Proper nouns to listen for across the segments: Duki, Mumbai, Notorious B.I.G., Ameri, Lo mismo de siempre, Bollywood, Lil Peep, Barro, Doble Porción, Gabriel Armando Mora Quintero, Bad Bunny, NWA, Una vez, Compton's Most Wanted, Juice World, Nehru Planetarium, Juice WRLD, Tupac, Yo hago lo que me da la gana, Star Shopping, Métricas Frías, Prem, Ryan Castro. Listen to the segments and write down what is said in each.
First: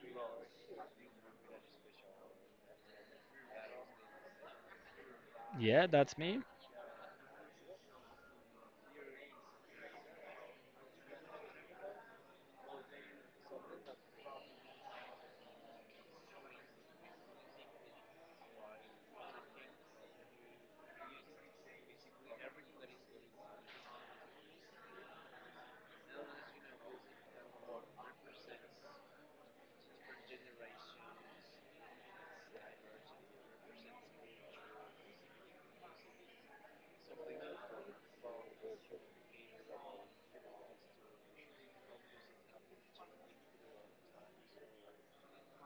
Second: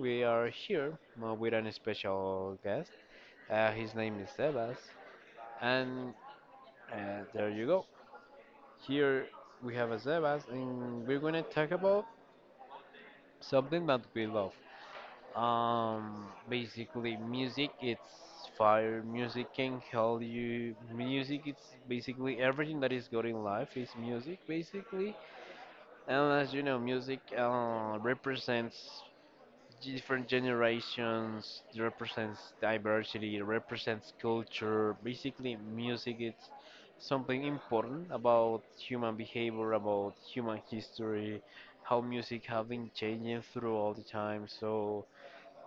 we are here with an special guest. His name is Sebas, Yeah, and that's me. There you go. Here we have a Sebas, and we're gonna talk about something that we love. Basically, music. It's fire. Music can help you. Music. It's basically everything that is good in life is music, basically. And as you know, music represents different generations, it represents diversity, it represents culture. Basically, music, it's something important about human behavior, about human history, how music have been changing through all the time. So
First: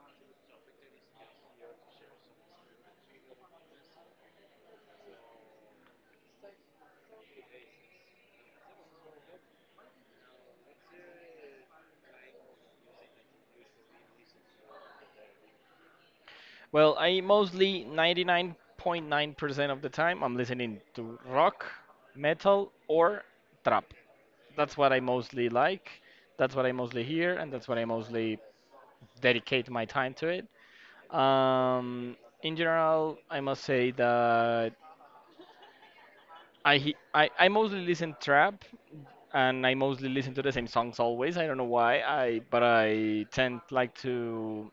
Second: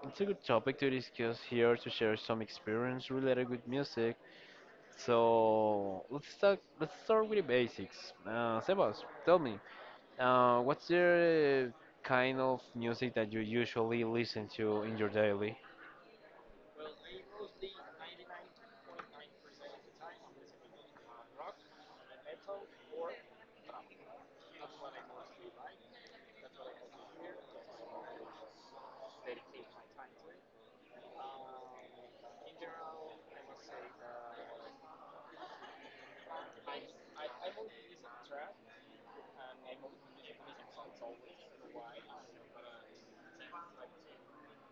it's a good topic to discuss here, to share some experience related with music. So let's start with the basics. Sebas, tell me, what's the kind of music that you usually listen to in your daily? Well, I mostly 99.9% of the time I'm listening to rock, metal, or trap. That's what I mostly like. That's what I mostly hear, and that's what I mostly dedicate my time to it. Um, in general, I must say that I, he- I mostly listen trap, and I mostly listen to the same songs always. I don't know why. I but I tend like to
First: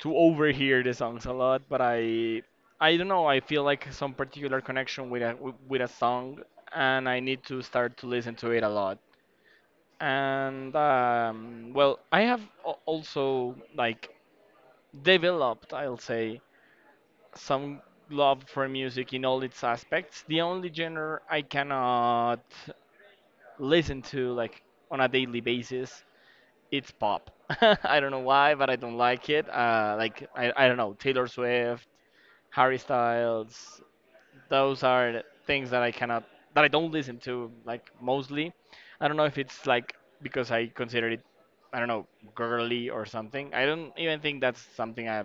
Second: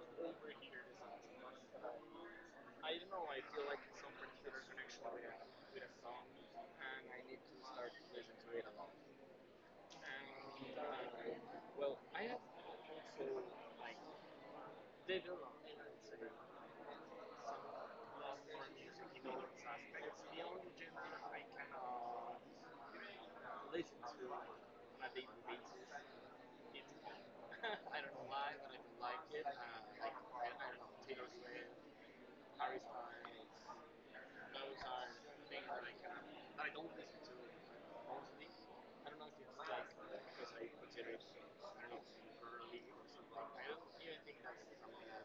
to overhear the songs a lot, but I don't know. I feel like some particular connection with a with a song, and I need to start to listen to it a lot. And well, I have also like developed, I'll say, some love for music in all its aspects. The only genre I cannot listen to like on a daily basis it's pop. I don't know why, but I don't like it. Like I don't know Taylor Swift, Harry Styles. Those are the things that I cannot, that I don't listen to, like mostly. I don't know if it's like because I consider it, I don't know, girly or something. I don't even think that's something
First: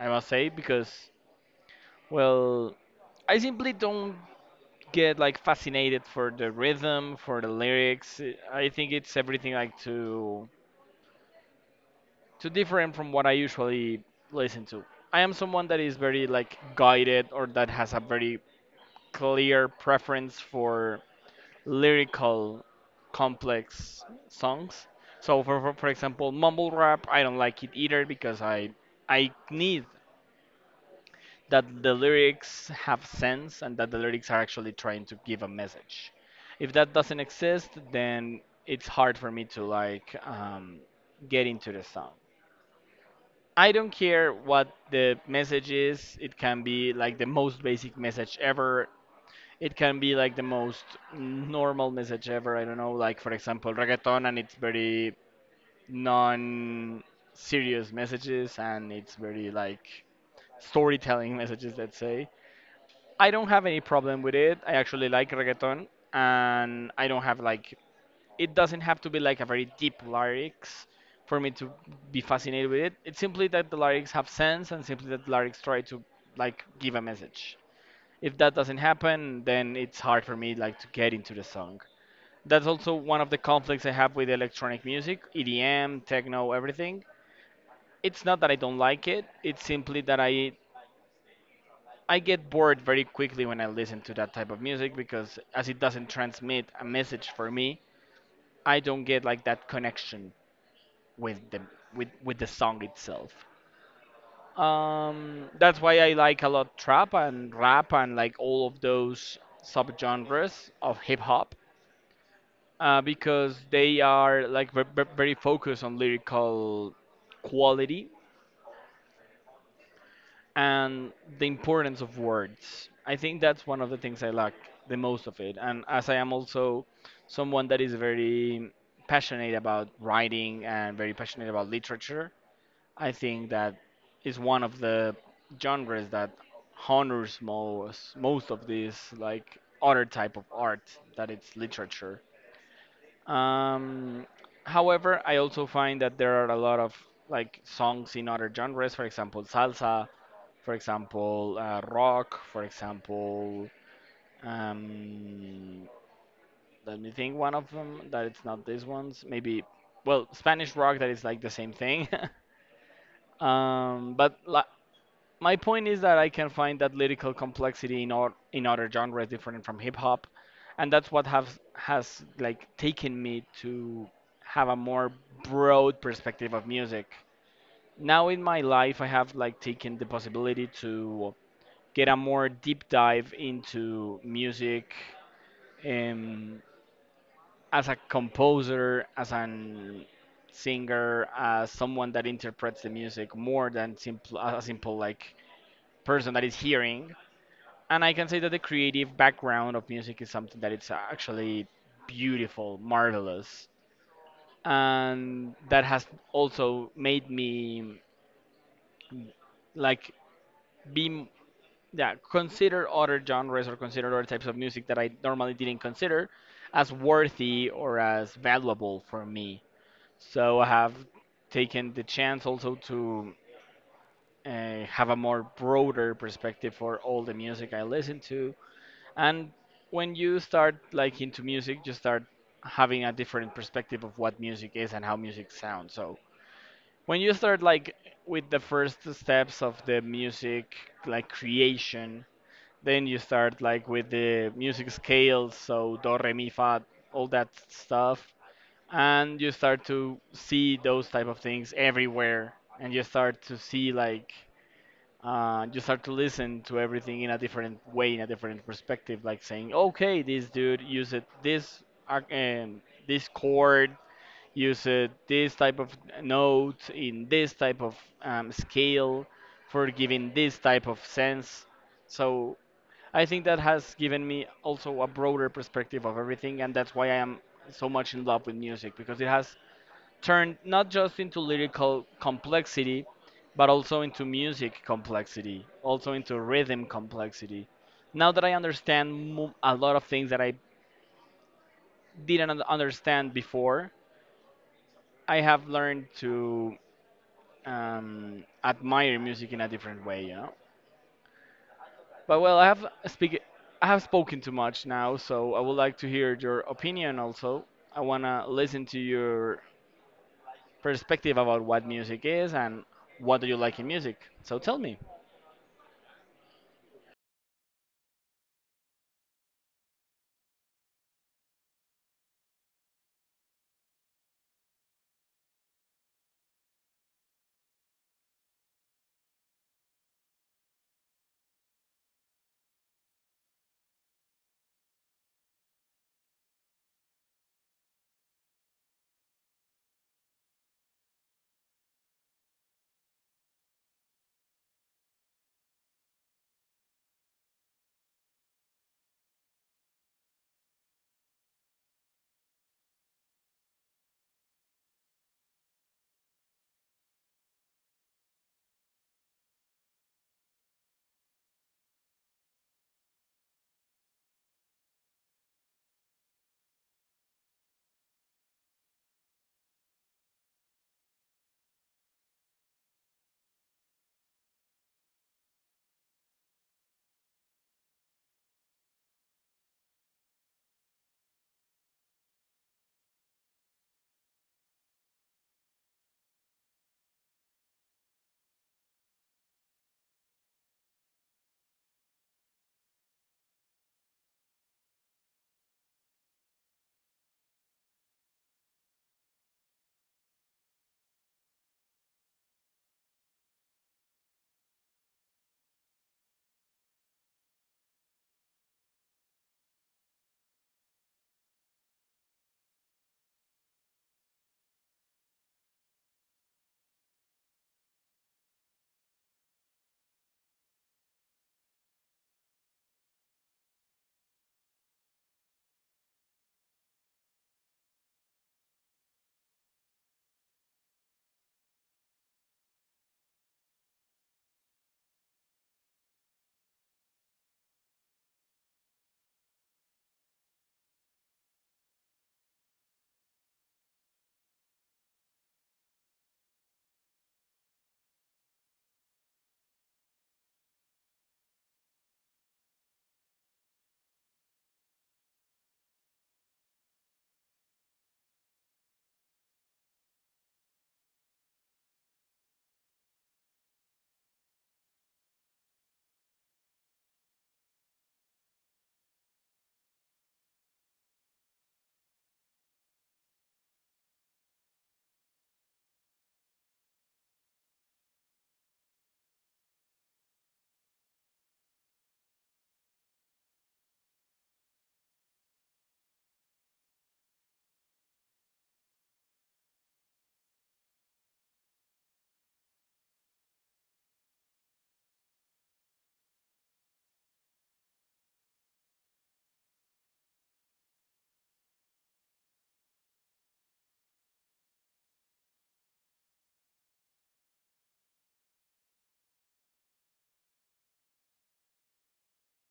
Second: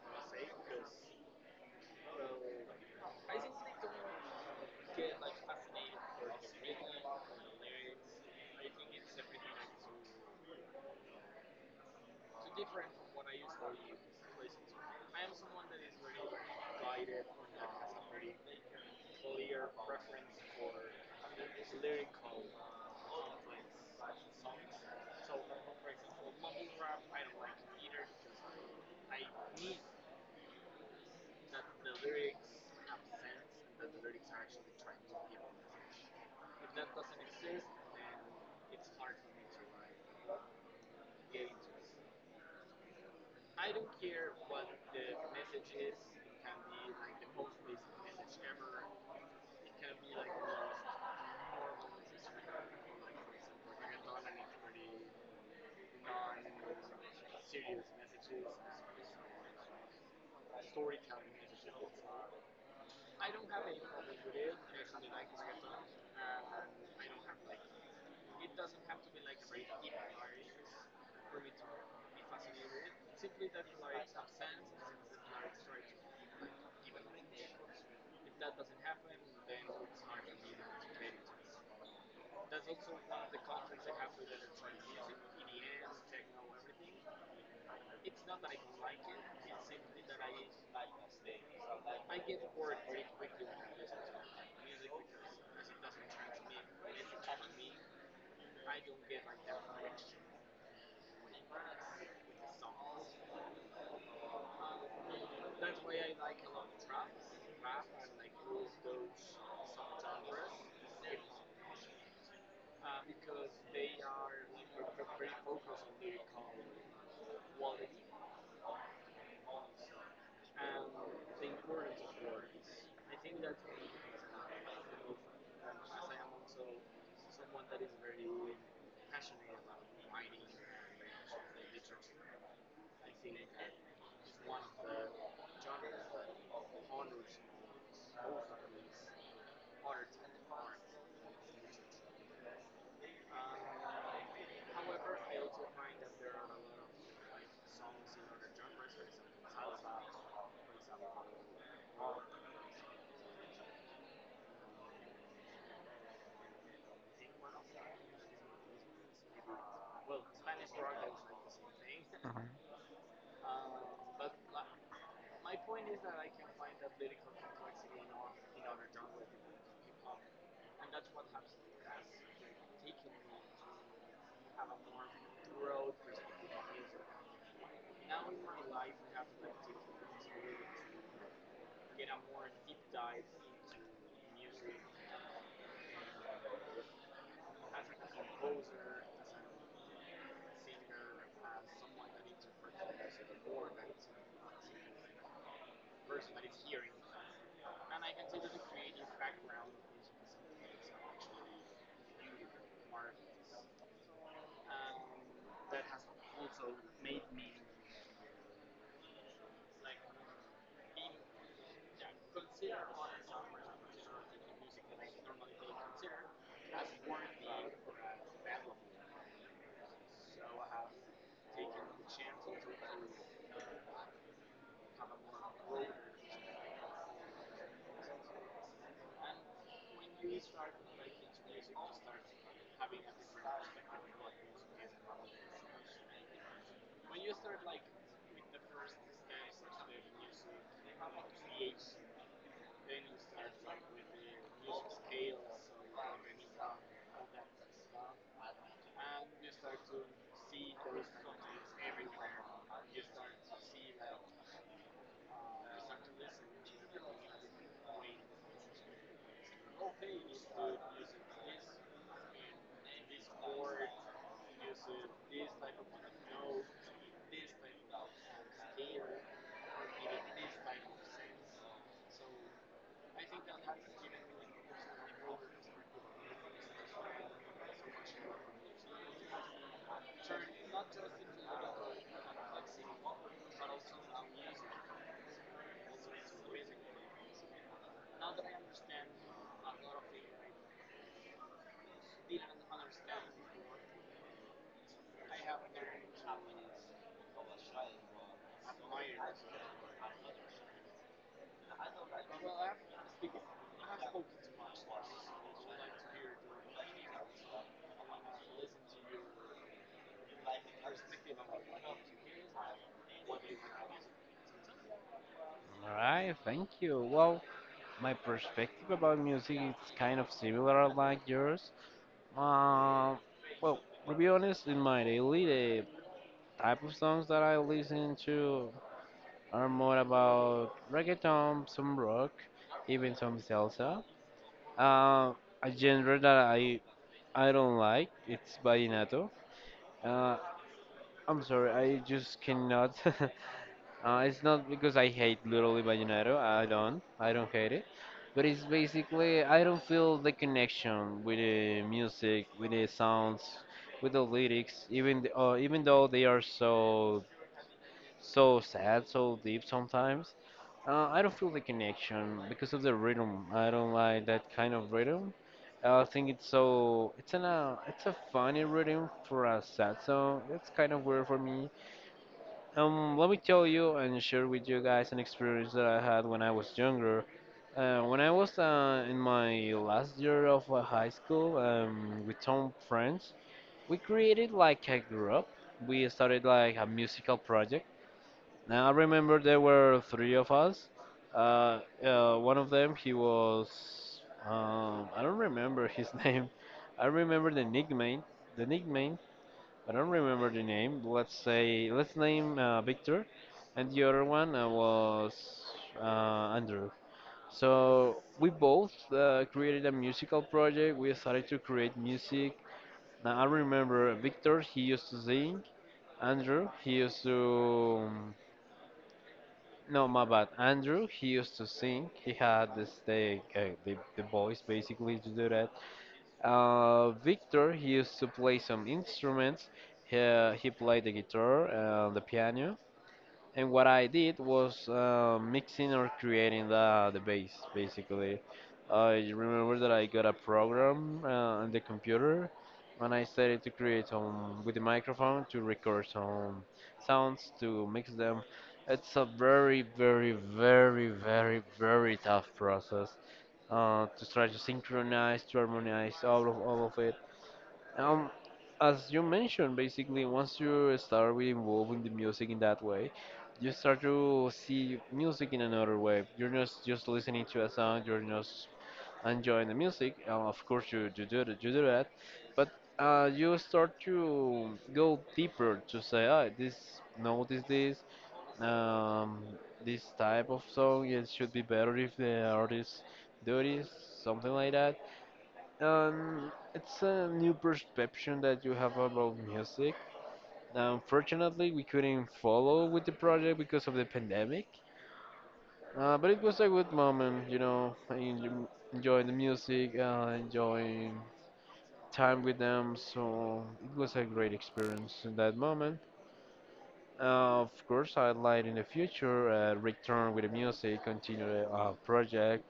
I must say because, well, I simply don't get like fascinated for the rhythm, for the lyrics. I think it's everything like too different from what I usually listen to. I am someone that is very like guided or that has a very clear preference for lyrical complex songs. So for example, mumble rap, I don't like it either because I need that the lyrics have sense and that the lyrics are actually trying to give a message. If that doesn't exist, then it's hard for me to get into the song. I don't care what the message is. It can be like the most basic message ever. It can be like the most normal message ever. I don't know, like for example, reggaeton, and it's very non-serious messages, and it's very like storytelling messages. Let's say I don't have any problem with it. I actually like reggaeton, and I don't have like it doesn't have to be like a very deep lyrics for me to be fascinated with it. It's simply that the lyrics have sense, and simply that the lyrics try to like give a message if that doesn't happen, then it's hard for me like to get into the song. That's also one of the conflicts I have with electronic music, EDM, techno, everything. It's not that I don't like it. It's simply that I get bored very quickly when I listen to that type of music because as it doesn't transmit a message for me, I don't get like that connection with the with the song itself. That's why I like a lot trap and rap and like all of those subgenres of hip hop because they are like very focused on lyrical quality and the importance of words. I think that's one of the things I lack the most of it. And as I am also someone that is very passionate about writing and very passionate about literature, I think that is one of the genres that honors most of this like other type of art that it's literature. Um, However, I also find that there are a lot of like songs in other genres, for example, salsa, for example, rock, for example, um, let me think one of them that it's not these ones, maybe, well, Spanish rock that is like the same thing. All but li my point is that I can find that lyrical complexity in other genres different from hip hop, and that's what have has like taken me to have a more broad perspective of music. Now in my life, I have like taken the possibility to get a more deep dive into music, um, as a composer, as an singer, as someone that interprets the music more than simple a simple like person that is hearing. And I can say that the creative background of music is something that it's actually beautiful, marvelous, and that has also made me like be m- yeah, consider other genres or consider other types of music that I normally didn't consider as worthy or as valuable for me. So I have taken the chance also to have a more broader perspective for all the music I listen to. And when you start like into music, you start having a different perspective of what music is and how music sounds. So when you start like with the first steps of the music like creation, then you start like with the music scales, so do re mi fa, all that stuff, and you start to see those type of things everywhere, and you start to see like you start to listen to everything in a different way, in a different perspective. Like saying, okay, this dude used this arc- um, this chord, used this type of note in this type of scale for giving this type of sense. So I think that has given me also a broader perspective of everything, and that's why I am so much in love with music because it has turned not just into lyrical complexity, but also into music complexity, also into rhythm complexity. Now that I understand a lot of things that I didn't un- understand before, I have learned to admire music in a different way, you know. But well, I have spoken too much now, so I would like to hear your opinion also. I wanna listen to your perspective about what music is and what do you like in music. So tell me. right, thank you. Well, my perspective about music is kind of similar like yours. Uh, well, to be honest, in my daily, the type of songs that I listen to are more about reggaeton, some rock, even some salsa. Uh, a genre that I don't like, it's vallenato. Uh, I'm sorry, I just cannot. It's not because I hate literally vallenato. I don't. I don't hate it. But it's basically I don't feel the connection with the music, with the sounds, with the lyrics. Even though they are so so sad, so deep sometimes. I don't feel the connection because of the rhythm. I don't like that kind of rhythm. I think it's so it's an it's a funny rhythm for a sad song. It's kind of weird for me. Let me tell you and share with you guys an experience that I had when I was younger. When I was in my last year of high school, with some friends, we created like a group. We started like a musical project. Now I remember there were three of us. One of them, he was, I don't remember his name. I remember the nickname, the nickname, but I don't remember the name. Let's say, let's name Victor, and the other one was Andrew. So we both created a musical project. We started to create music. Now I remember Victor, he used to sing. Andrew, he used to no, my bad. Andrew, he used to sing. He had the thing, the voice basically to do that. Victor, he used to play some instruments. He played the guitar and the piano. And what I did was mixing or creating the base basically. I remember that I got a program on the computer, and I started to create some with the microphone to record some sounds to mix them. It's a very, very tough process to try to synchronize, to harmonize all of it, um, as you mentioned. Basically, once you start with involving the music in that way, you start to see music in another way. You're not just listening to a song, you're not enjoying the music. Of course, you do that, but you start to go deeper to say, ah, notice this, um, this type of song, it should be better if the artist do this, something like that. It's a new perception that you have about music. Unfortunately, we couldn't follow with the project because of the pandemic. But it was a good moment, you know, enjoying the music, enjoying time with them. So it was a great experience in that moment. Of course, I'd like in the future return with the music, continue the project,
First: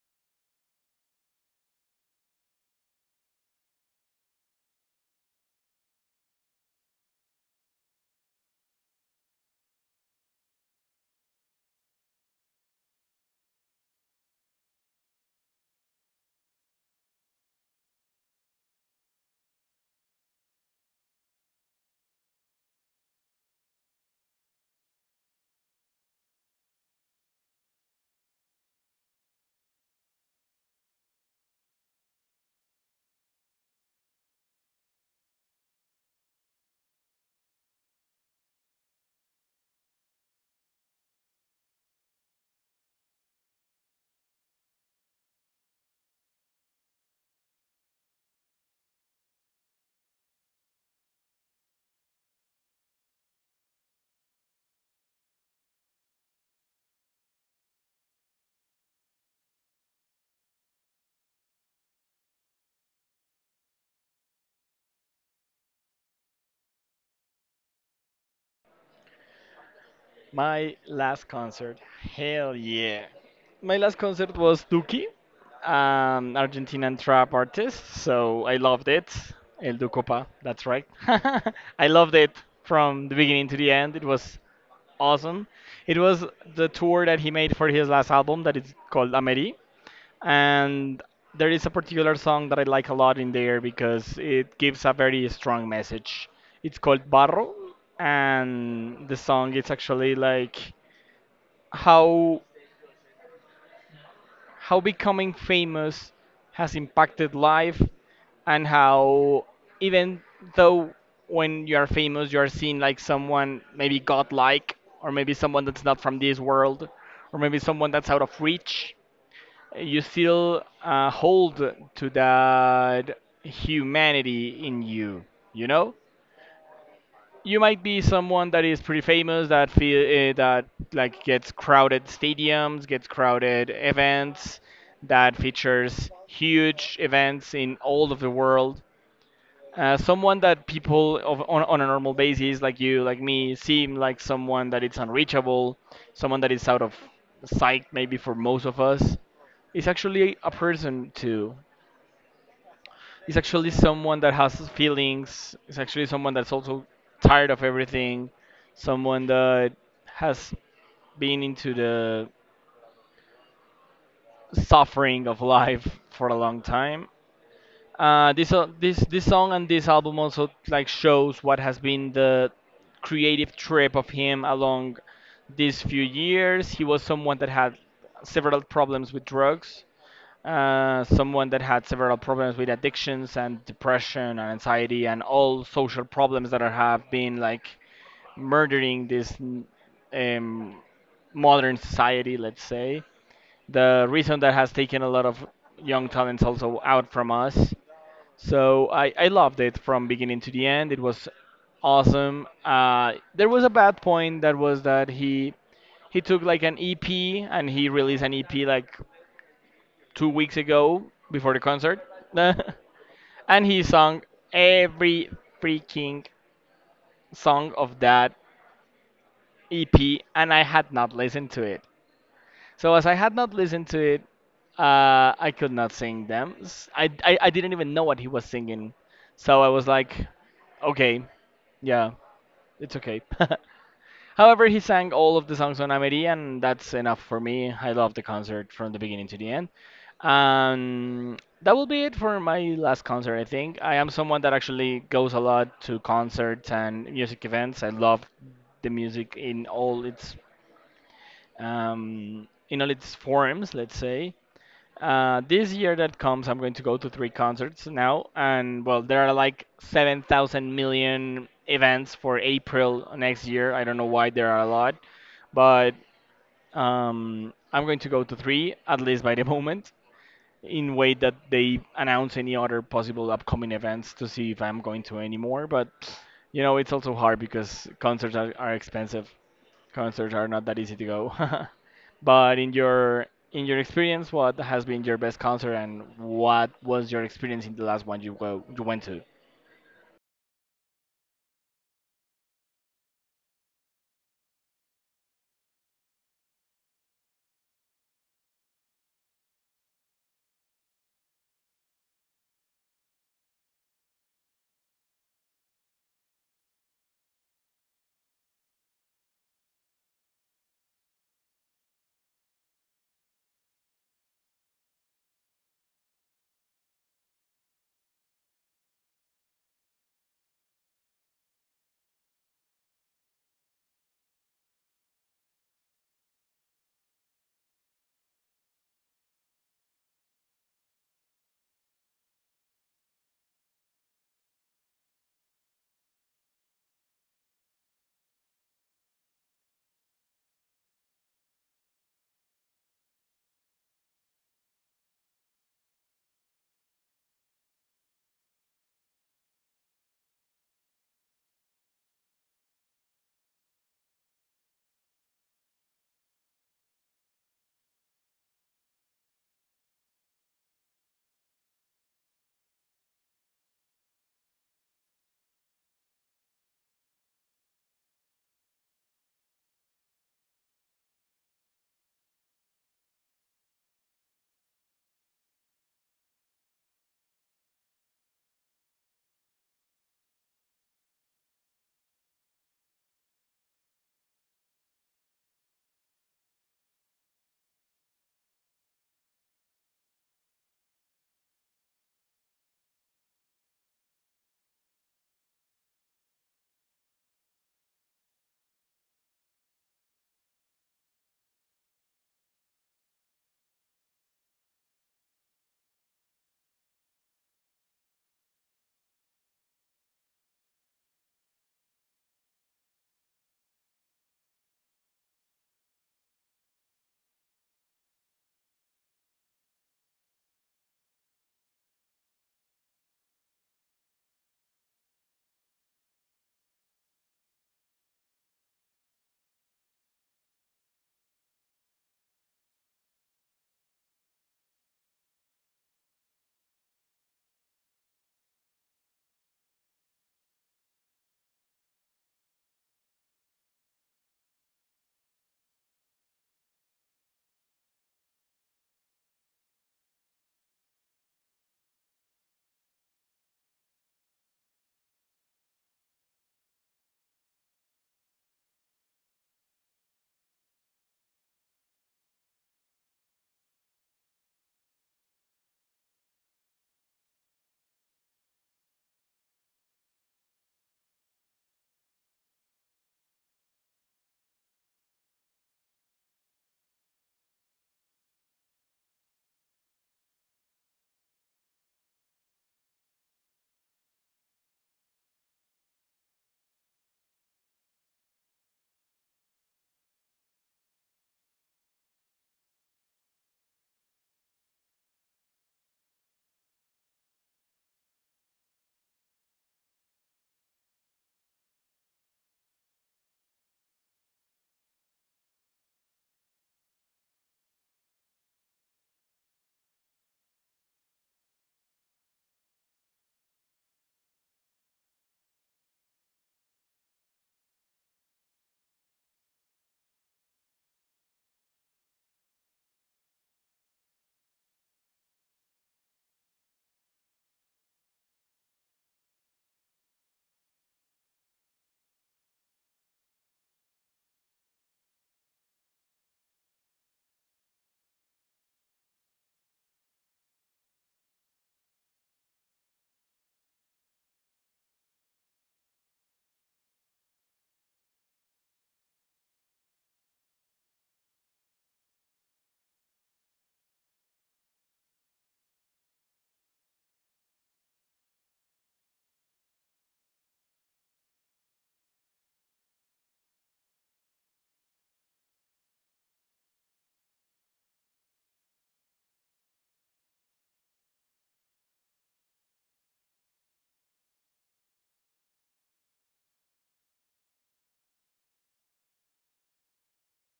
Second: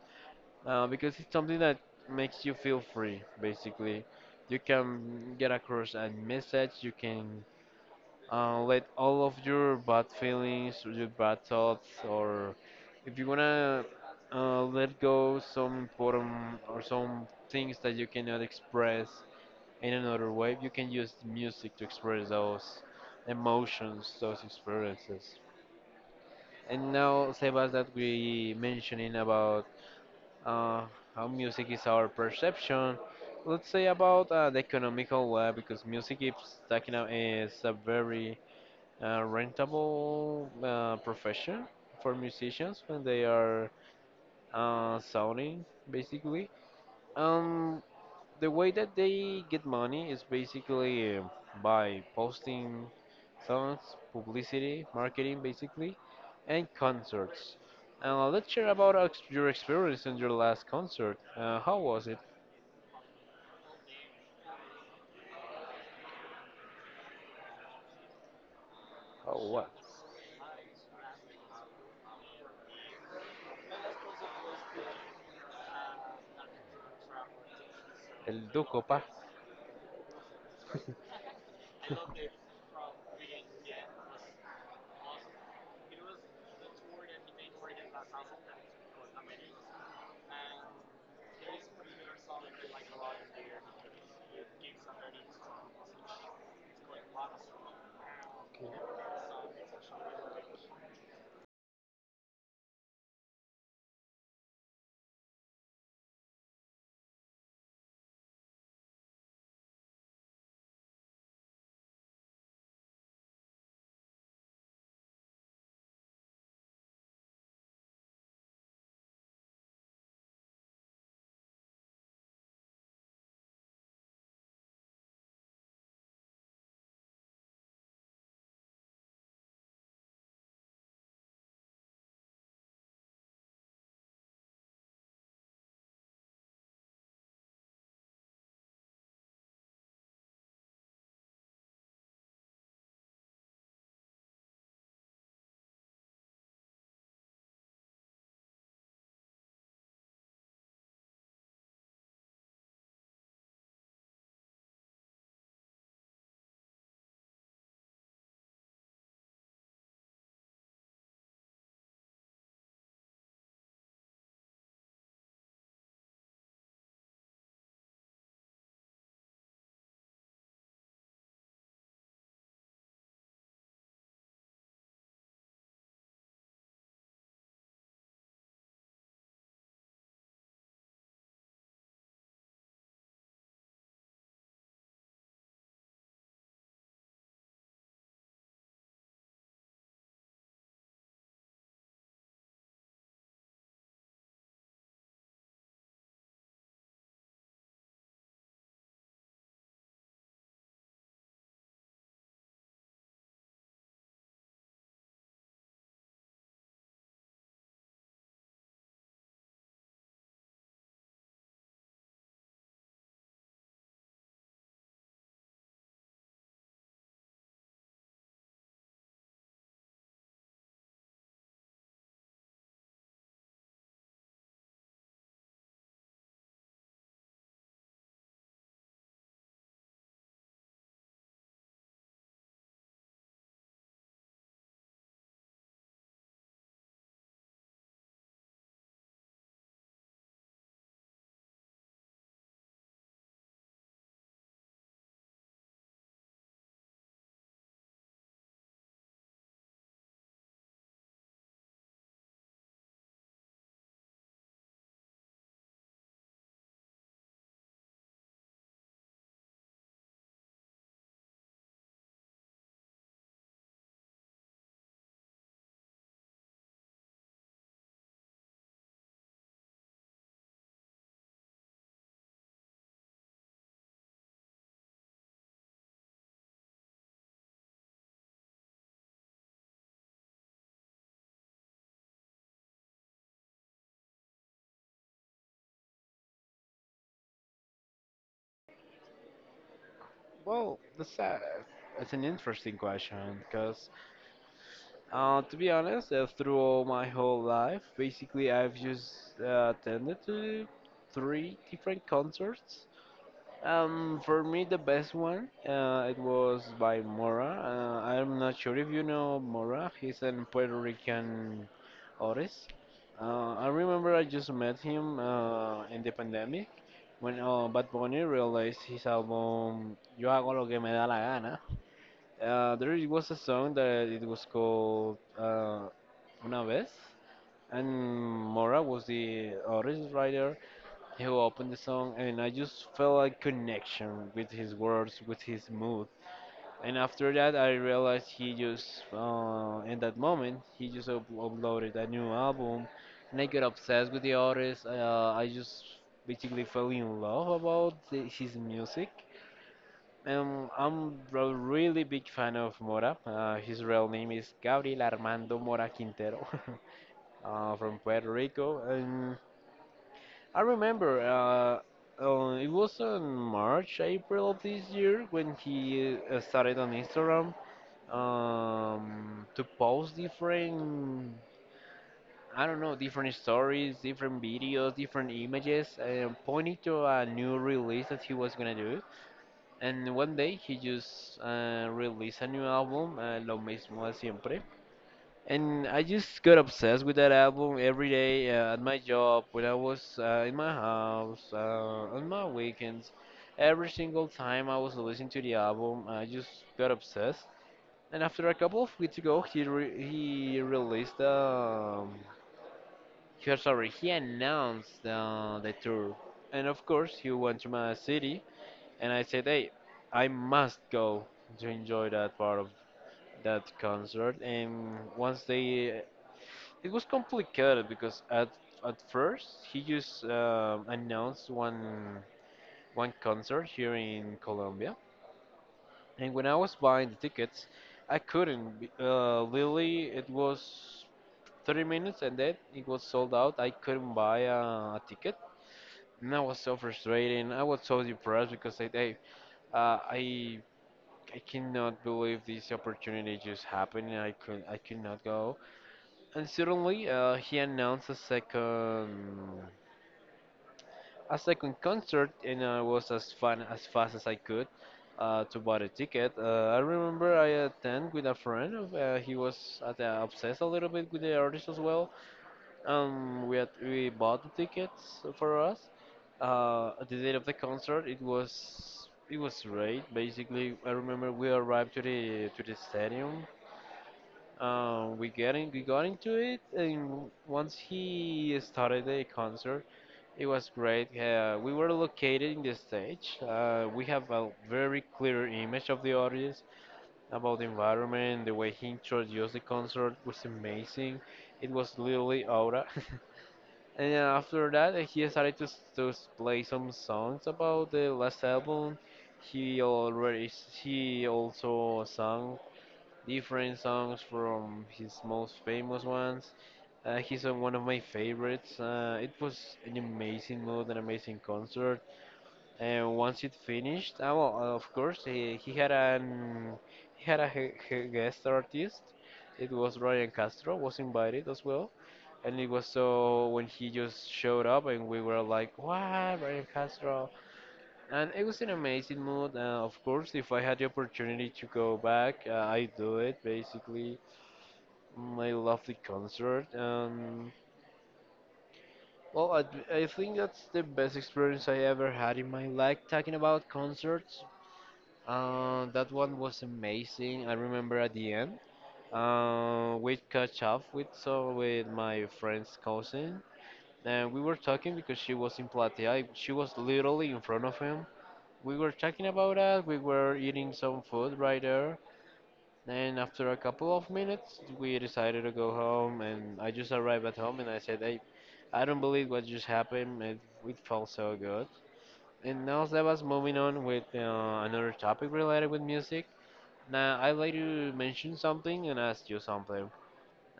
because it's something that makes you feel free. Basically, you can get across a message. You can let all of your bad feelings, your bad thoughts, or if you wanna let go some important or some things that you cannot express in another way, you can use music to express those emotions, those experiences. And now, Sebas, that we mentioning about uh, how music is our perception. Let's say about the economical way, because music is talking about is a very rentable profession for musicians when they are sounding basically. Um, the way that they get money is basically by posting songs, publicity, marketing, basically, and concerts. Let's share about your experience in your last concert. How was it? How was My last concert, hell yeah. My last concert was Duki, Argentinian trap artist, so El I loved Ducopa? it. El Ducopa, that's right. I loved it from the beginning to the end. It was awesome. It was the tour that he made for his last album that is called Ameri, and there is a particular song that I like a lot in there because it gives a very strong message. It's called Barro, and the song is actually like how how becoming famous has impacted life, and how even though when you are famous you are seen like someone maybe godlike or maybe someone that's not from this world or maybe someone that's out of reach, you still hold to that humanity in you, you know. You might be someone that is pretty famous that feel that like gets crowded stadiums, gets crowded events, that features huge events in all of the world, someone that people on a normal basis, like you, like me, seem like someone that is unreachable, someone that is out of sight, maybe for most of us, is actually a person too. It's actually someone that has feelings. It's actually someone that's also tired of everything. Someone that has been into the suffering of life for a long time. This this song and this album also like shows what has been the creative trip of him along these few years. He was someone that had several problems with drugs, someone that had several problems with addictions and depression and anxiety and all social problems that have been like murdering this um, modern society, let's say. The reason that has taken a lot of young talents also out from us. So I loved it from beginning to the end. It was awesome. There was a bad point that was that he took like an EP and he released an EP like 2 weeks ago before the concert, and he sung every freaking song of that EP, and I had not listened to it. So as I had not listened to it, I could not sing them. I didn't even know what he was singing, so I was like, okay, yeah, it's okay. However, he sang all of the songs on Ameri, and that's enough for me. I love the concert from the beginning to the end. That will be it for my last concert, I think. I am someone that actually goes a lot to concerts and music events. I love the music in all its forms, let's say. This year that comes, I'm going to go to three concerts now, and well, there are like 7,000 million events for April next year. I don't know why there are a lot, but I'm going to go to three, at least by the moment, in way that they announce any other possible upcoming events to see if I'm going to any more. But you know, it's also hard because are expensive. Concerts are not that easy to go. But in your experience, what has been your best concert and what was your experience in the last one you went to? Well, that's an interesting question because, to be honest, through all my whole life, basically I've just attended to three different concerts. For me, the best one, it was by Mora. I'm not sure if you know Mora. He's a Puerto Rican artist. I remember I just met him in the pandemic when Bad Bunny released his album "Yo hago lo que me da la gana." There it was a song that it was called "Una vez," and Mora was the artist writer. He opened the song, and I just felt a connection with his words, with his mood. And after that, I realized he just, in that moment, he just uploaded a new album, and I got obsessed with the artist. I just basically fell in love about his music. I'm a really big fan of Mora. His real name is Gabriel Armando Mora Quintero, from Puerto Rico. And I remember it was on March, April of this year when he started on Instagram, to post different, I don't know, different stories, different videos, different images, and pointing to a new release that he was gonna do. And one day he just released a new album, Lo mismo de siempre. And I just got obsessed with that album every day, at my job, when I was in my house, on my weekends. Every single time I was listening to the album, I just got obsessed. And after a couple of weeks ago, he released sorry, he announced the tour. And of course, he went to my city, and I said, "Hey, I must go to enjoy that part of that concert." And once they It was complicated because at first he just announced one concert here in Colombia, and when I was buying the tickets, I couldn't. Be- literally, it was 30 minutes, and then it was sold out. I couldn't buy a ticket, and I was so frustrated. I was so depressed because uh, I. I cannot believe this opportunity just happened, and I could not go. And suddenly, he announced a second concert, and I was as fun as fast as I could to buy a ticket. I remember I attended with a friend. He was obsessed a little bit with the artist as well. We bought the tickets for us. At the date of the concert, it was great. Basically, I remember we arrived to the stadium. We got into it, and once he started the concert, it was great. We were located in the stage. We have a very clear image of the audience, about the environment. The way he introduced the concert was amazing. It was literally aura. And then after that, he started to, play some songs about the last album. He also sang different songs from his most famous ones. He sung one of my favorites. It was an amazing mood, an amazing concert. And once it finished, well, of course, he had a guest artist. It was Ryan Castro was invited as well. And it was so when he just showed up, and we were like, "Wow, Ryan Castro!" And it was an amazing mood. Of course, if I had the opportunity to go back, I do it basically, my lovely concert. Well, I think that's the best experience I ever had in my life talking about concerts. That one was amazing. I remember at the end, we catch up with with my friend's cousin, and we were talking because she was in Platea. She was literally in front of him. We were talking about that. We were eating some food right there. Then after a couple of minutes, we decided to go home, and I just arrived at home, and I said, "Hey, I don't believe what just happened. It felt so good." And now that was moving on with another topic related with music. Now I'd like to mention something and ask you something.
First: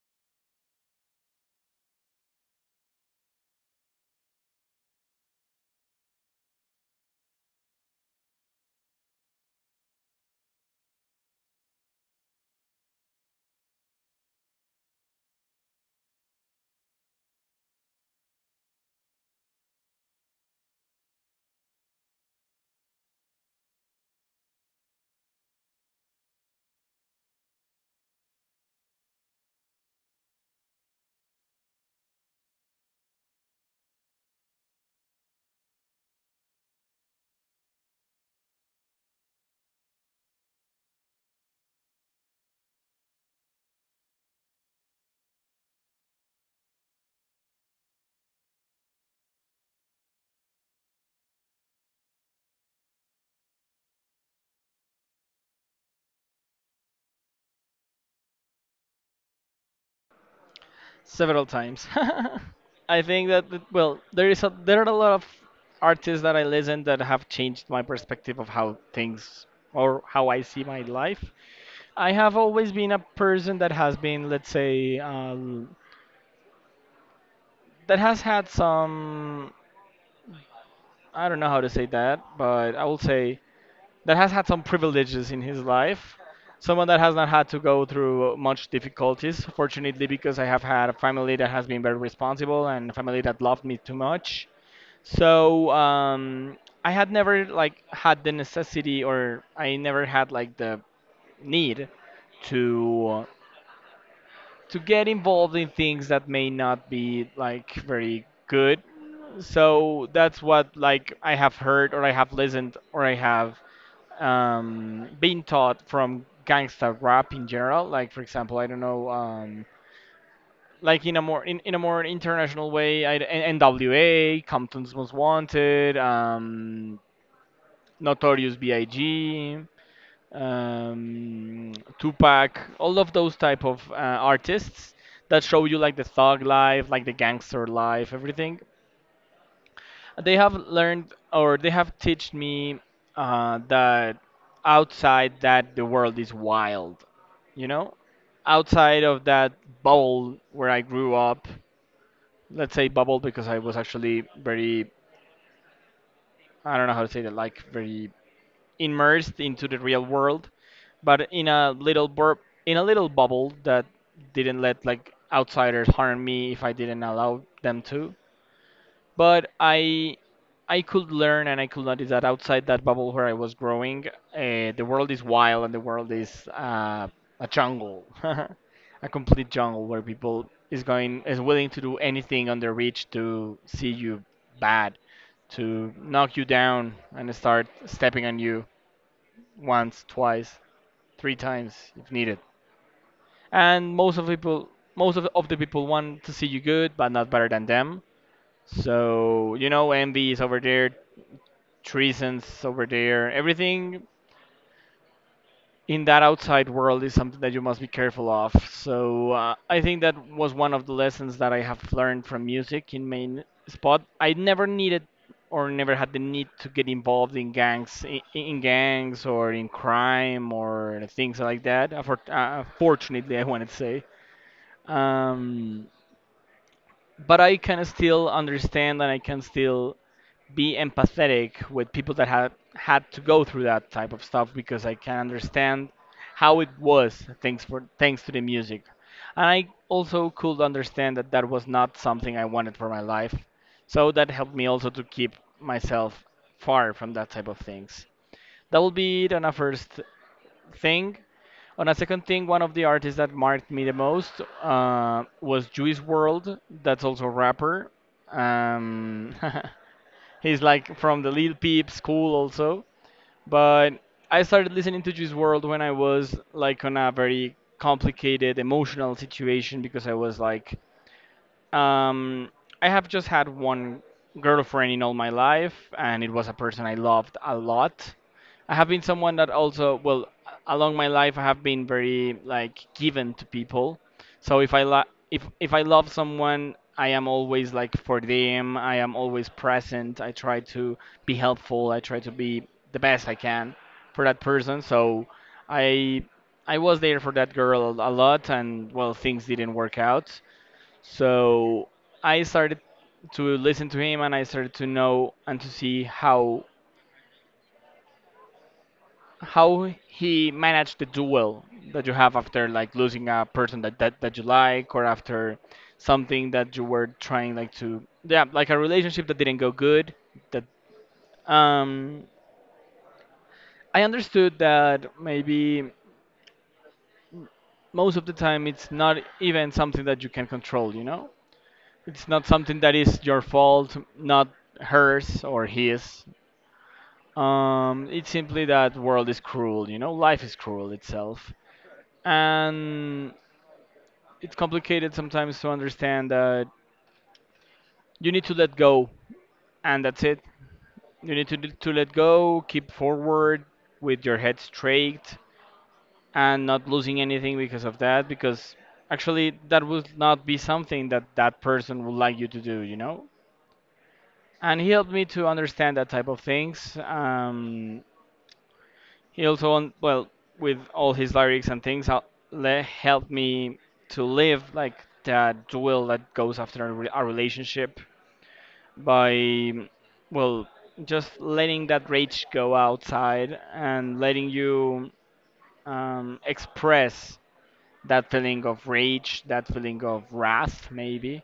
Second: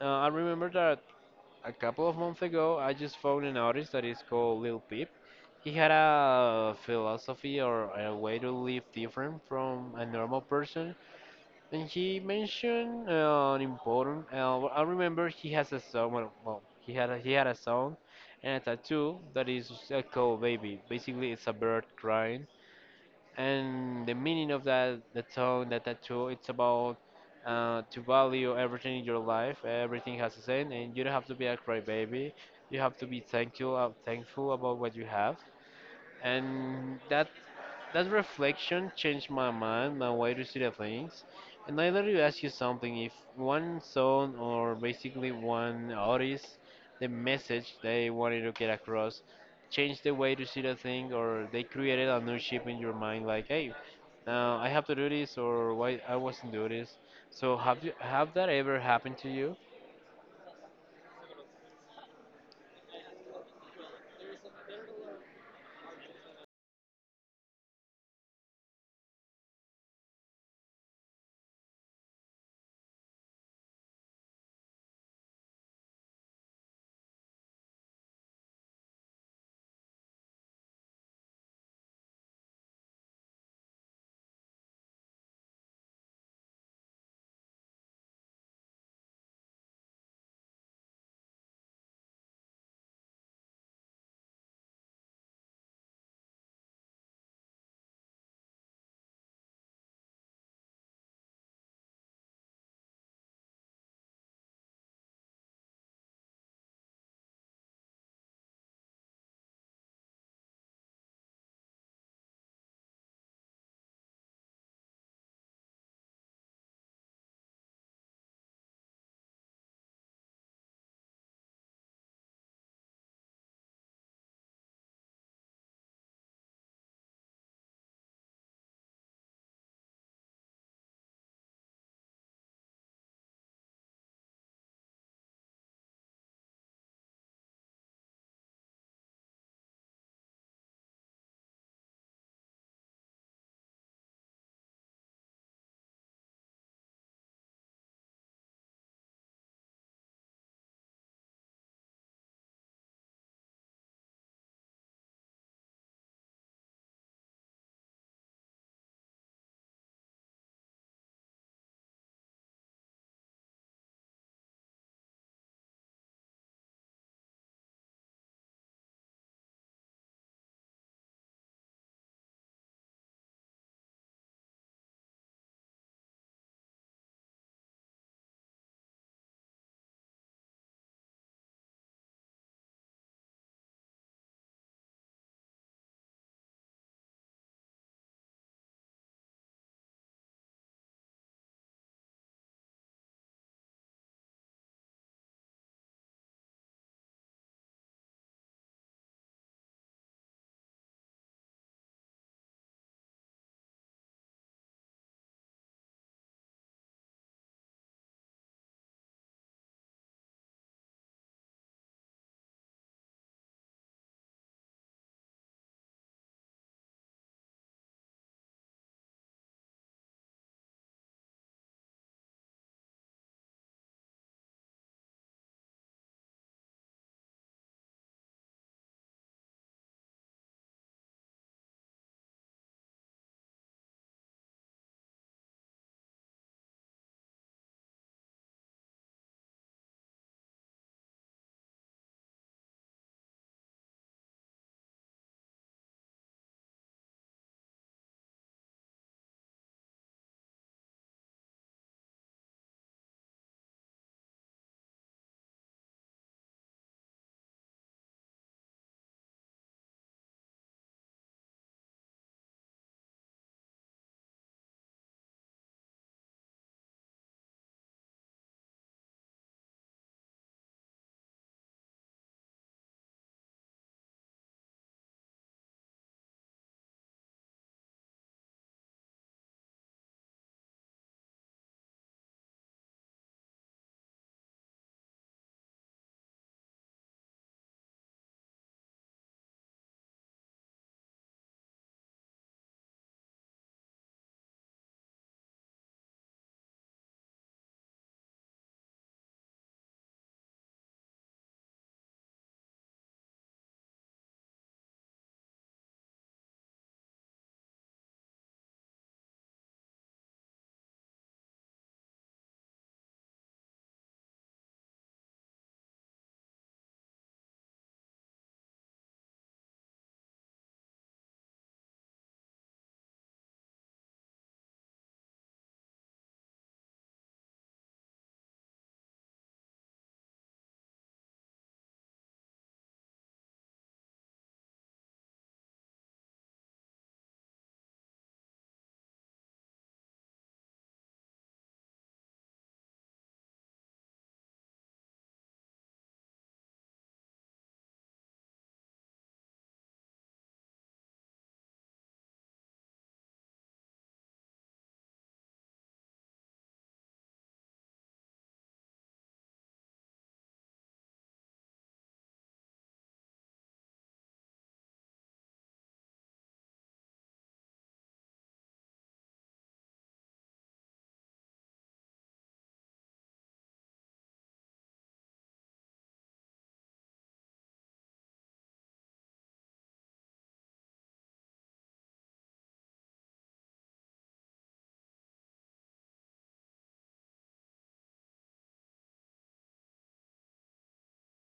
I remember that a couple of months ago, I just found an artist that is called Lil Peep. He had a philosophy or a way to live different from a normal person and he mentioned I remember he has a song. Well, he had a song and a tattoo that is called "Baby." Basically, it's a bird crying, and the meaning of that the song, that tattoo, it's about to value everything in your life. Everything has a sense, and you don't have to be a crybaby. You have to be thankful, thankful about what you have, and that reflection changed my mind, my way to see the things. And I let you ask you something. If one song or basically one artist, the message they wanted to get across, changed the way to see the thing, or they created a new shape in your mind, like, hey, now I have to do this, or why I wasn't do this. So have that ever happened to you? Several times. I think that well, there are a lot of artists that I listen that have changed my perspective of how things or how I see my life. I have always been a person that has been, let's say, that has had some, I don't know how to say that, but I will say that has had some privileges in his life, someone that has not had to go through much difficulties, fortunately, because I have had a family that has been very responsible and a family that loved me too much. So I had never like had the necessity, or I never had like the need to to get involved in things that may not be like very good. So that's what like I have heard, or I have listened, or I have being taught from gangsta rap in general. Like for example, I don't know, like in a more international way, NWA, Compton's Most Wanted, Notorious B.I.G., um, Tupac, all of those type of artists that show you like the thug life, like the gangster life, everything. They have learned or they have taught me that outside that the world is wild, you know? Outside of that bubble where I grew up, let's say bubble because I was actually very, I don't know how to say that, like very immersed into the real world, but in a little bubble that didn't let like outsiders harm me if I didn't allow them to, but I could learn and I could notice that outside that bubble where I was growing, the world is wild and the world is a jungle, a complete jungle where people is going is willing to do anything on their reach to see you bad, to knock you down and start stepping on you once, twice, three times if needed. And most of people, most of the people want to see you good, but not better than them. So you know, envy is over there, treasons over there. Everything in that outside world is something that you must be careful of. So I think that was one of the lessons that I have learned from music in main spot. I never needed or never had the need to get involved in gangs or in crime or things like that. Fortunately, I want to say. Um, but I can still understand and I can still be empathetic with people that had had to go through that type of stuff because I can understand how it was thanks to the music. And I also could understand that that was not something I wanted for my life. So that helped me also to keep myself far from that type of things. That will be it on a first thing. On a second thing, one of the artists that marked me the most was Juice World. That's also a rapper. Um, he's like from the Lil Peep school also. But I started listening to Juice World when I was like on a very complicated emotional situation because I was like, um, I have just had one girlfriend in all my life, and it was a person I loved a lot. I have been someone that also, well, along my life, I have been very like given to people. So if I love someone, I am always like for them. I am always present. I try to be helpful. I try to be the best I can for that person. So I I was there for that girl a lot, and well, things didn't work out. So I started to listen to him and I started to know and to see how he managed the duel that you have after like losing a person that you like, or after something that you were trying like to, yeah, like a relationship that didn't go good, that um I understood that maybe most of the time it's not even something that you can control, you know, it's not something that is your fault, not hers or his. It's simply that world is cruel, you know, life is cruel itself. And it's complicated sometimes to understand that you need to let go, and that's it. You need to let go, keep forward with your head straight and not losing anything because of that, because actually that would not be something that that person would like you to do, you know? And he helped me to understand that type of things. He also, on, well, with all his lyrics and things, helped me to live like that duel that goes after a relationship by, well, just letting that rage go outside and letting you express that feeling of rage, that feeling of wrath, maybe,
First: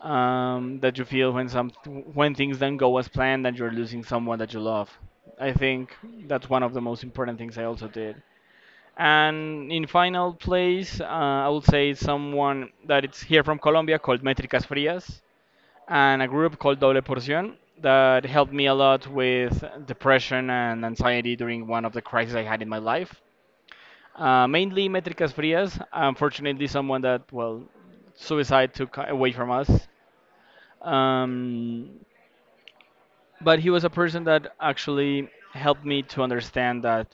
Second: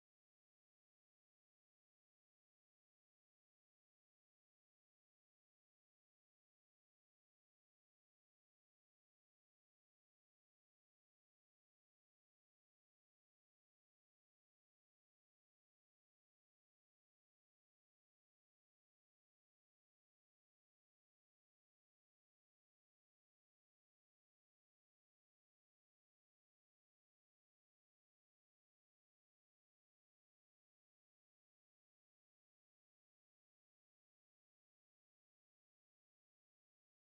that you feel when some when things don't go as planned and you're losing someone that you love. I think that's one of the most important things I also did. And in final place, I would say someone that it's here from Colombia called Métricas Frías and a group called Doble Porción that helped me a lot with depression and anxiety during one of the crises I had in my life. Mainly Métricas Frías, unfortunately, someone that, well, suicide took away from us. Um, but he was a person that actually helped me to understand that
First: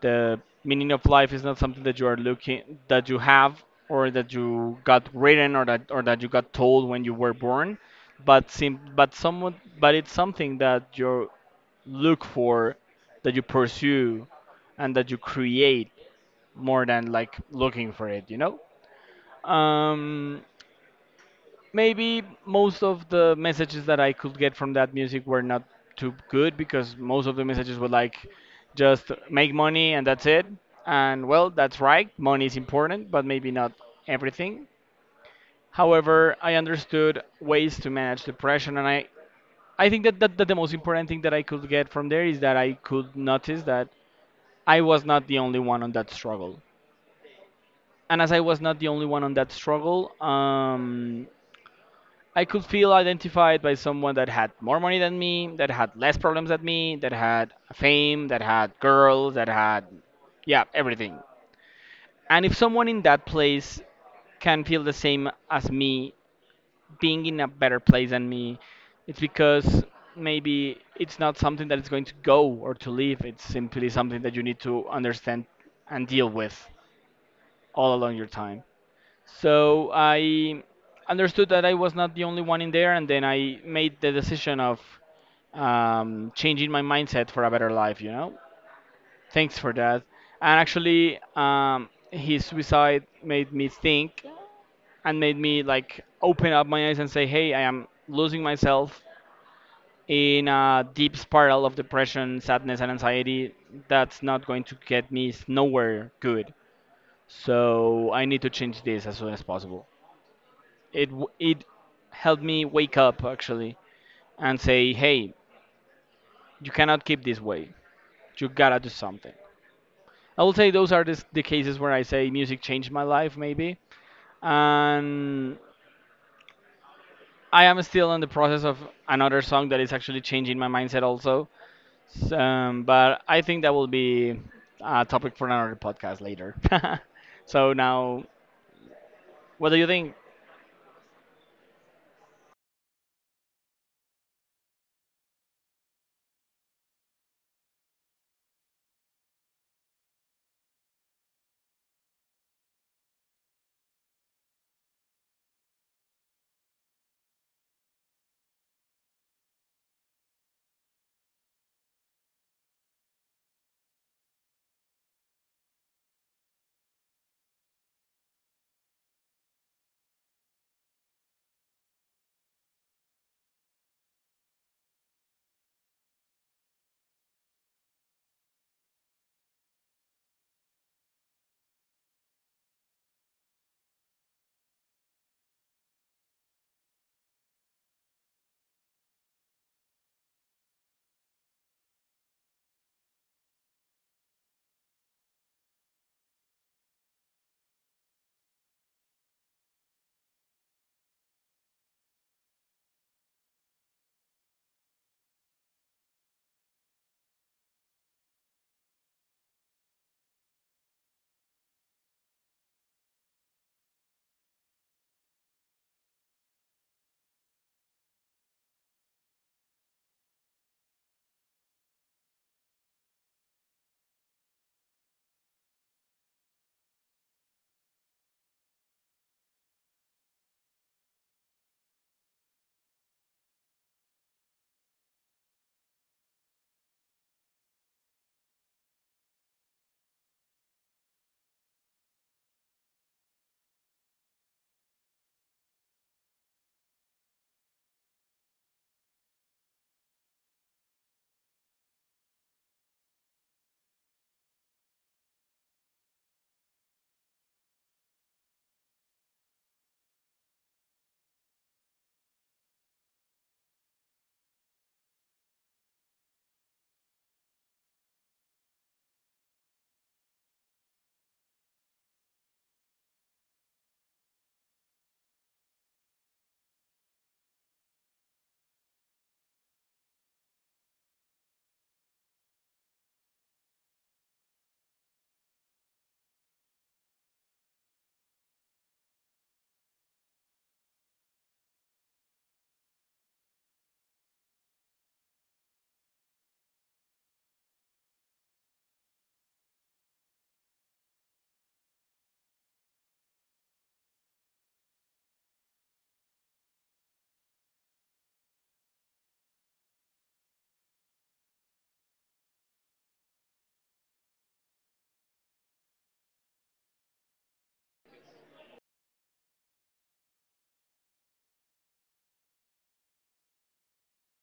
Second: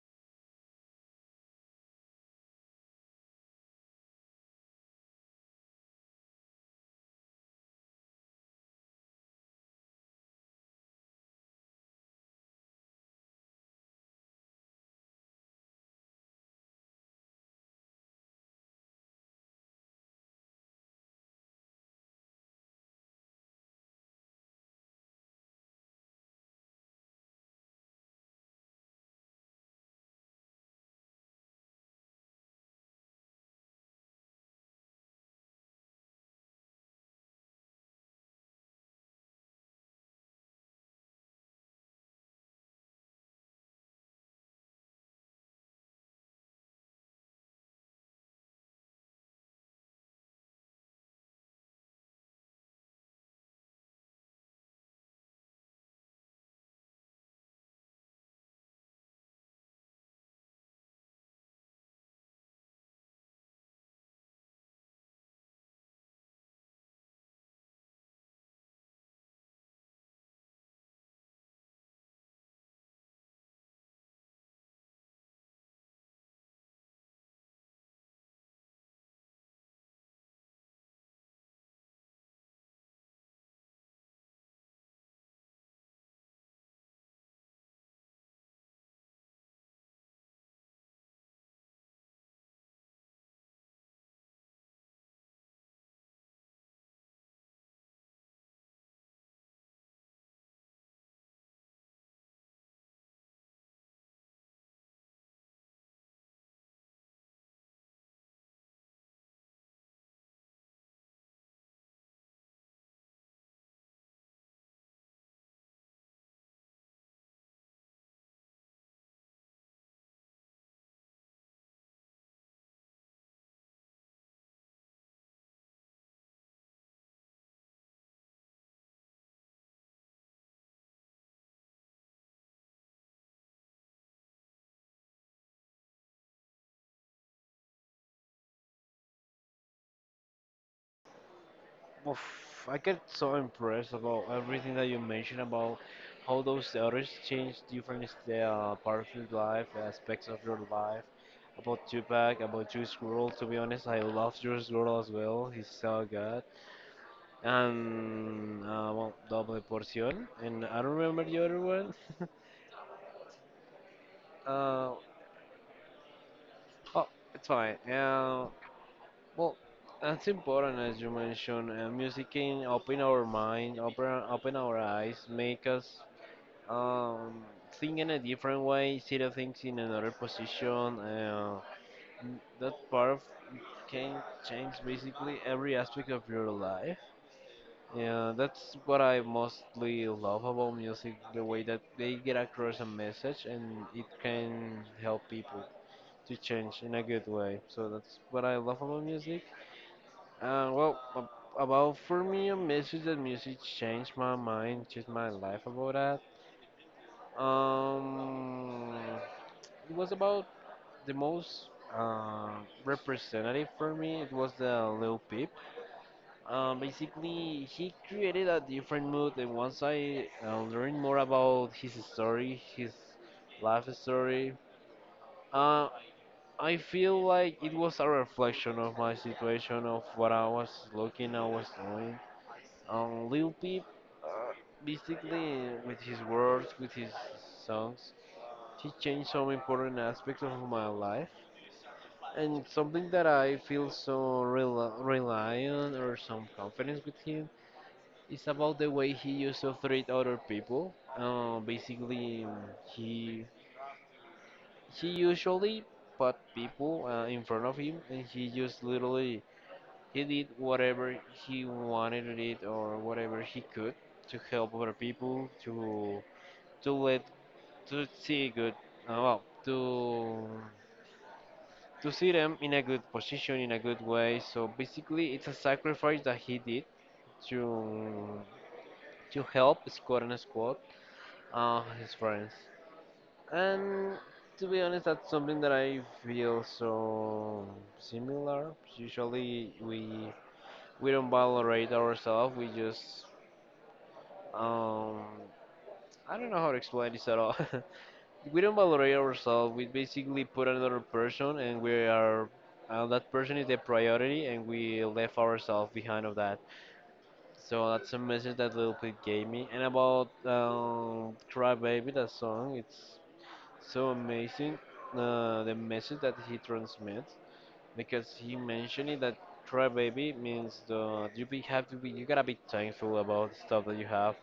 the meaning of life is not something that you are looking, that you have, or that you got written, or that you got told when you were born, but sim- but someone but it's something that you look for, that you pursue, and that you create, more than like looking for it, you know. um Maybe most of the messages that I could get from that music were not too good, because most of the messages were like just make money and that's it. And well, that's right, money is important, but maybe not everything. However, I understood ways to manage depression, and I think that the most important thing that I could get from there is that I could notice that I was not the only one on that struggle. And as I was not the only one on that struggle, I could feel identified by someone that had more money than me, that had less problems than me, that had fame, that had girls, that had, yeah, everything. And if someone in that place can feel the same as me, being in a better place than me, it's because maybe it's not something that is going to go or to leave. It's simply something that you need to understand and deal with all along your time. So I understood that I was not the only one in there, and then I made the decision of changing my mindset for a better life, you know? Thanks for that. And actually, his suicide made me think and made me like open up my eyes and say, hey, I am losing myself in a deep spiral of depression, sadness, and anxiety. That's not going to nowhere good. So I need to change this as soon as possible. It helped me wake up actually and say, hey, you cannot keep this way. You gotta do something. I will say those are the cases where I say music changed my life maybe, and I am still in the process of another song that is actually changing my mindset also. But I think that will be a topic for another podcast later. So now, what do you think? Oof, I get so impressed about everything that you mentioned about how those artists change different parts of your life, aspects of your life. About Tupac, about Juice WRLD. To be honest, I love Juice WRLD as well. He's so good. And well, Double Porción. And I don't remember the other one. uh, oh, it's fine. Well, that's important as you mentioned. Music can open our mind, open our eyes, make us um, think in a different way, see the things in another position. That part of can change basically every aspect of your life. Yeah, that's what I mostly love about music, the way that they get across a message and it can help people to change in a good way. So that's what I love about music. Uh, well, ab- about for me, a message that music changed my mind, changed my life about that. It was about the most uh, representative for me. It was the Lil Peep. Basically, he created a different mood, and once I learned more about his story, his life story, uh, I feel like it was a reflection of my situation, of what I was looking, I was doing. Lil Peep, uh, basically, with his words, with his songs, he changed some important aspects of my life. And something that I feel so rely on or some confidence with him is about the way he used to treat other people. Basically, he he usually put people in front of him, and he just literally he did whatever he wanted to do or whatever he could to help other people to let to see good , well, to see them in a good position, in a good way. So basically, it's a sacrifice that he did to to help squad and squad his friends. And to be honest, that's something that I feel so similar. Usually, we don't valorate ourselves. We just um, I don't know how to explain this at all. We don't valorate ourselves. We basically put another person, and we are that person is the priority, and we left ourselves behind of that. So that's a message that Lil Peep gave me. And about Cry Baby, that song, it's so amazing. The message that he transmits because he mentioned it that try baby means the you be have to be you gotta be thankful about the stuff that you have.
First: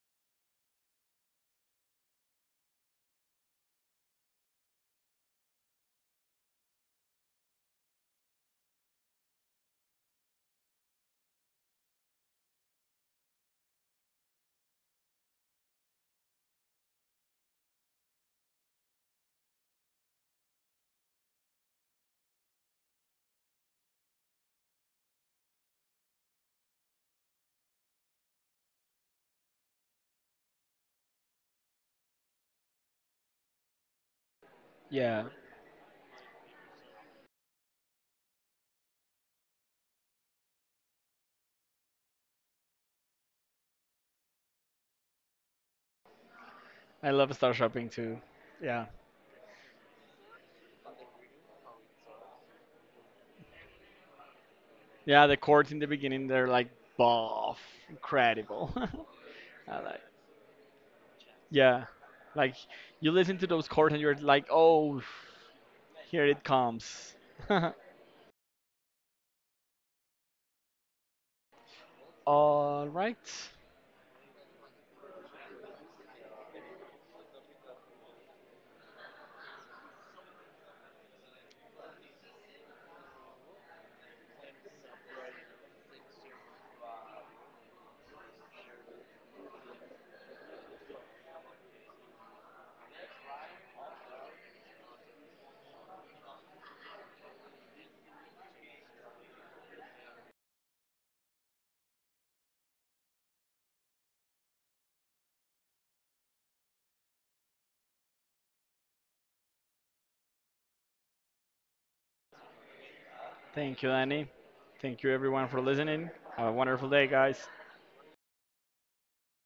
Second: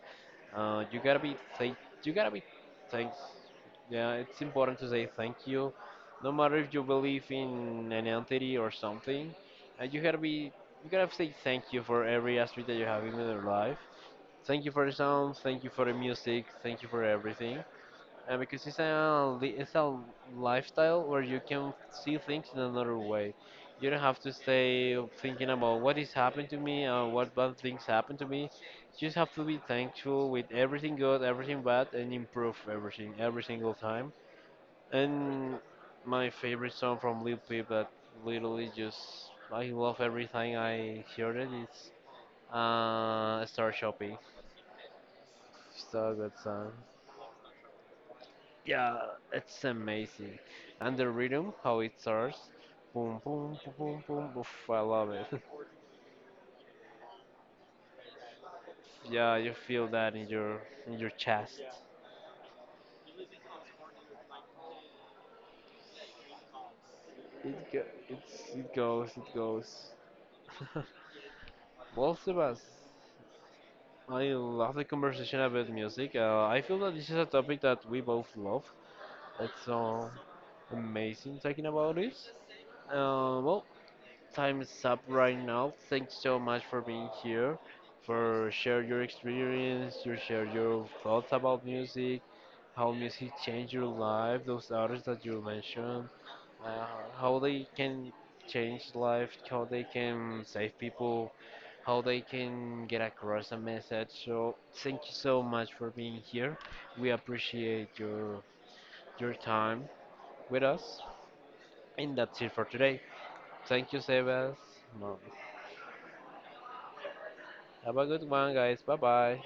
Uh, you gotta be thank you gotta be thanks. Yeah, it's important to say thank you, no matter if you believe in an entity or something. Uh, you gotta be you gotta say thank you for every aspect that you have in your life. Thank you for the sound. Thank you for the music. Thank you for everything because it's a lifestyle where you can see things in another way. You don't have to stay thinking about what is happened to me or what bad things happened to me. You just have to be thankful with everything good, everything bad, and improve everything every single time. Yeah, And my favorite song from Lil Peep that literally just I love every time I hear it is Star Shopping. So good song. I love star shopping too. Yeah. Yeah, it's amazing. And the rhythm, how it starts, boom, boom, boom, boom, boom, boof, I love it. Yeah, the chords in the beginning they're like buff, incredible. Yeah, you I feel like, that in your chest. yeah, like you listen to those chords and you're like, oh, here it comes. It goes, it goes. Well, Sebas, All right, I love the conversation about music. I feel that this is a topic that we both love. It's so amazing talking about it. Well, time's up right now. Thanks so much for being here, for share your experience, you share your thoughts about music, how music changed your life, those artists that you mentioned, uh, how they can change life, how they can save people, how they can get across a message. So thank you so much for being here. We appreciate your time with us. And that's it for today. thank you, Thank you, Annie. Sebas. Thank you everyone for listening. Have a wonderful day, guys. Have a good one, guys. Bye bye.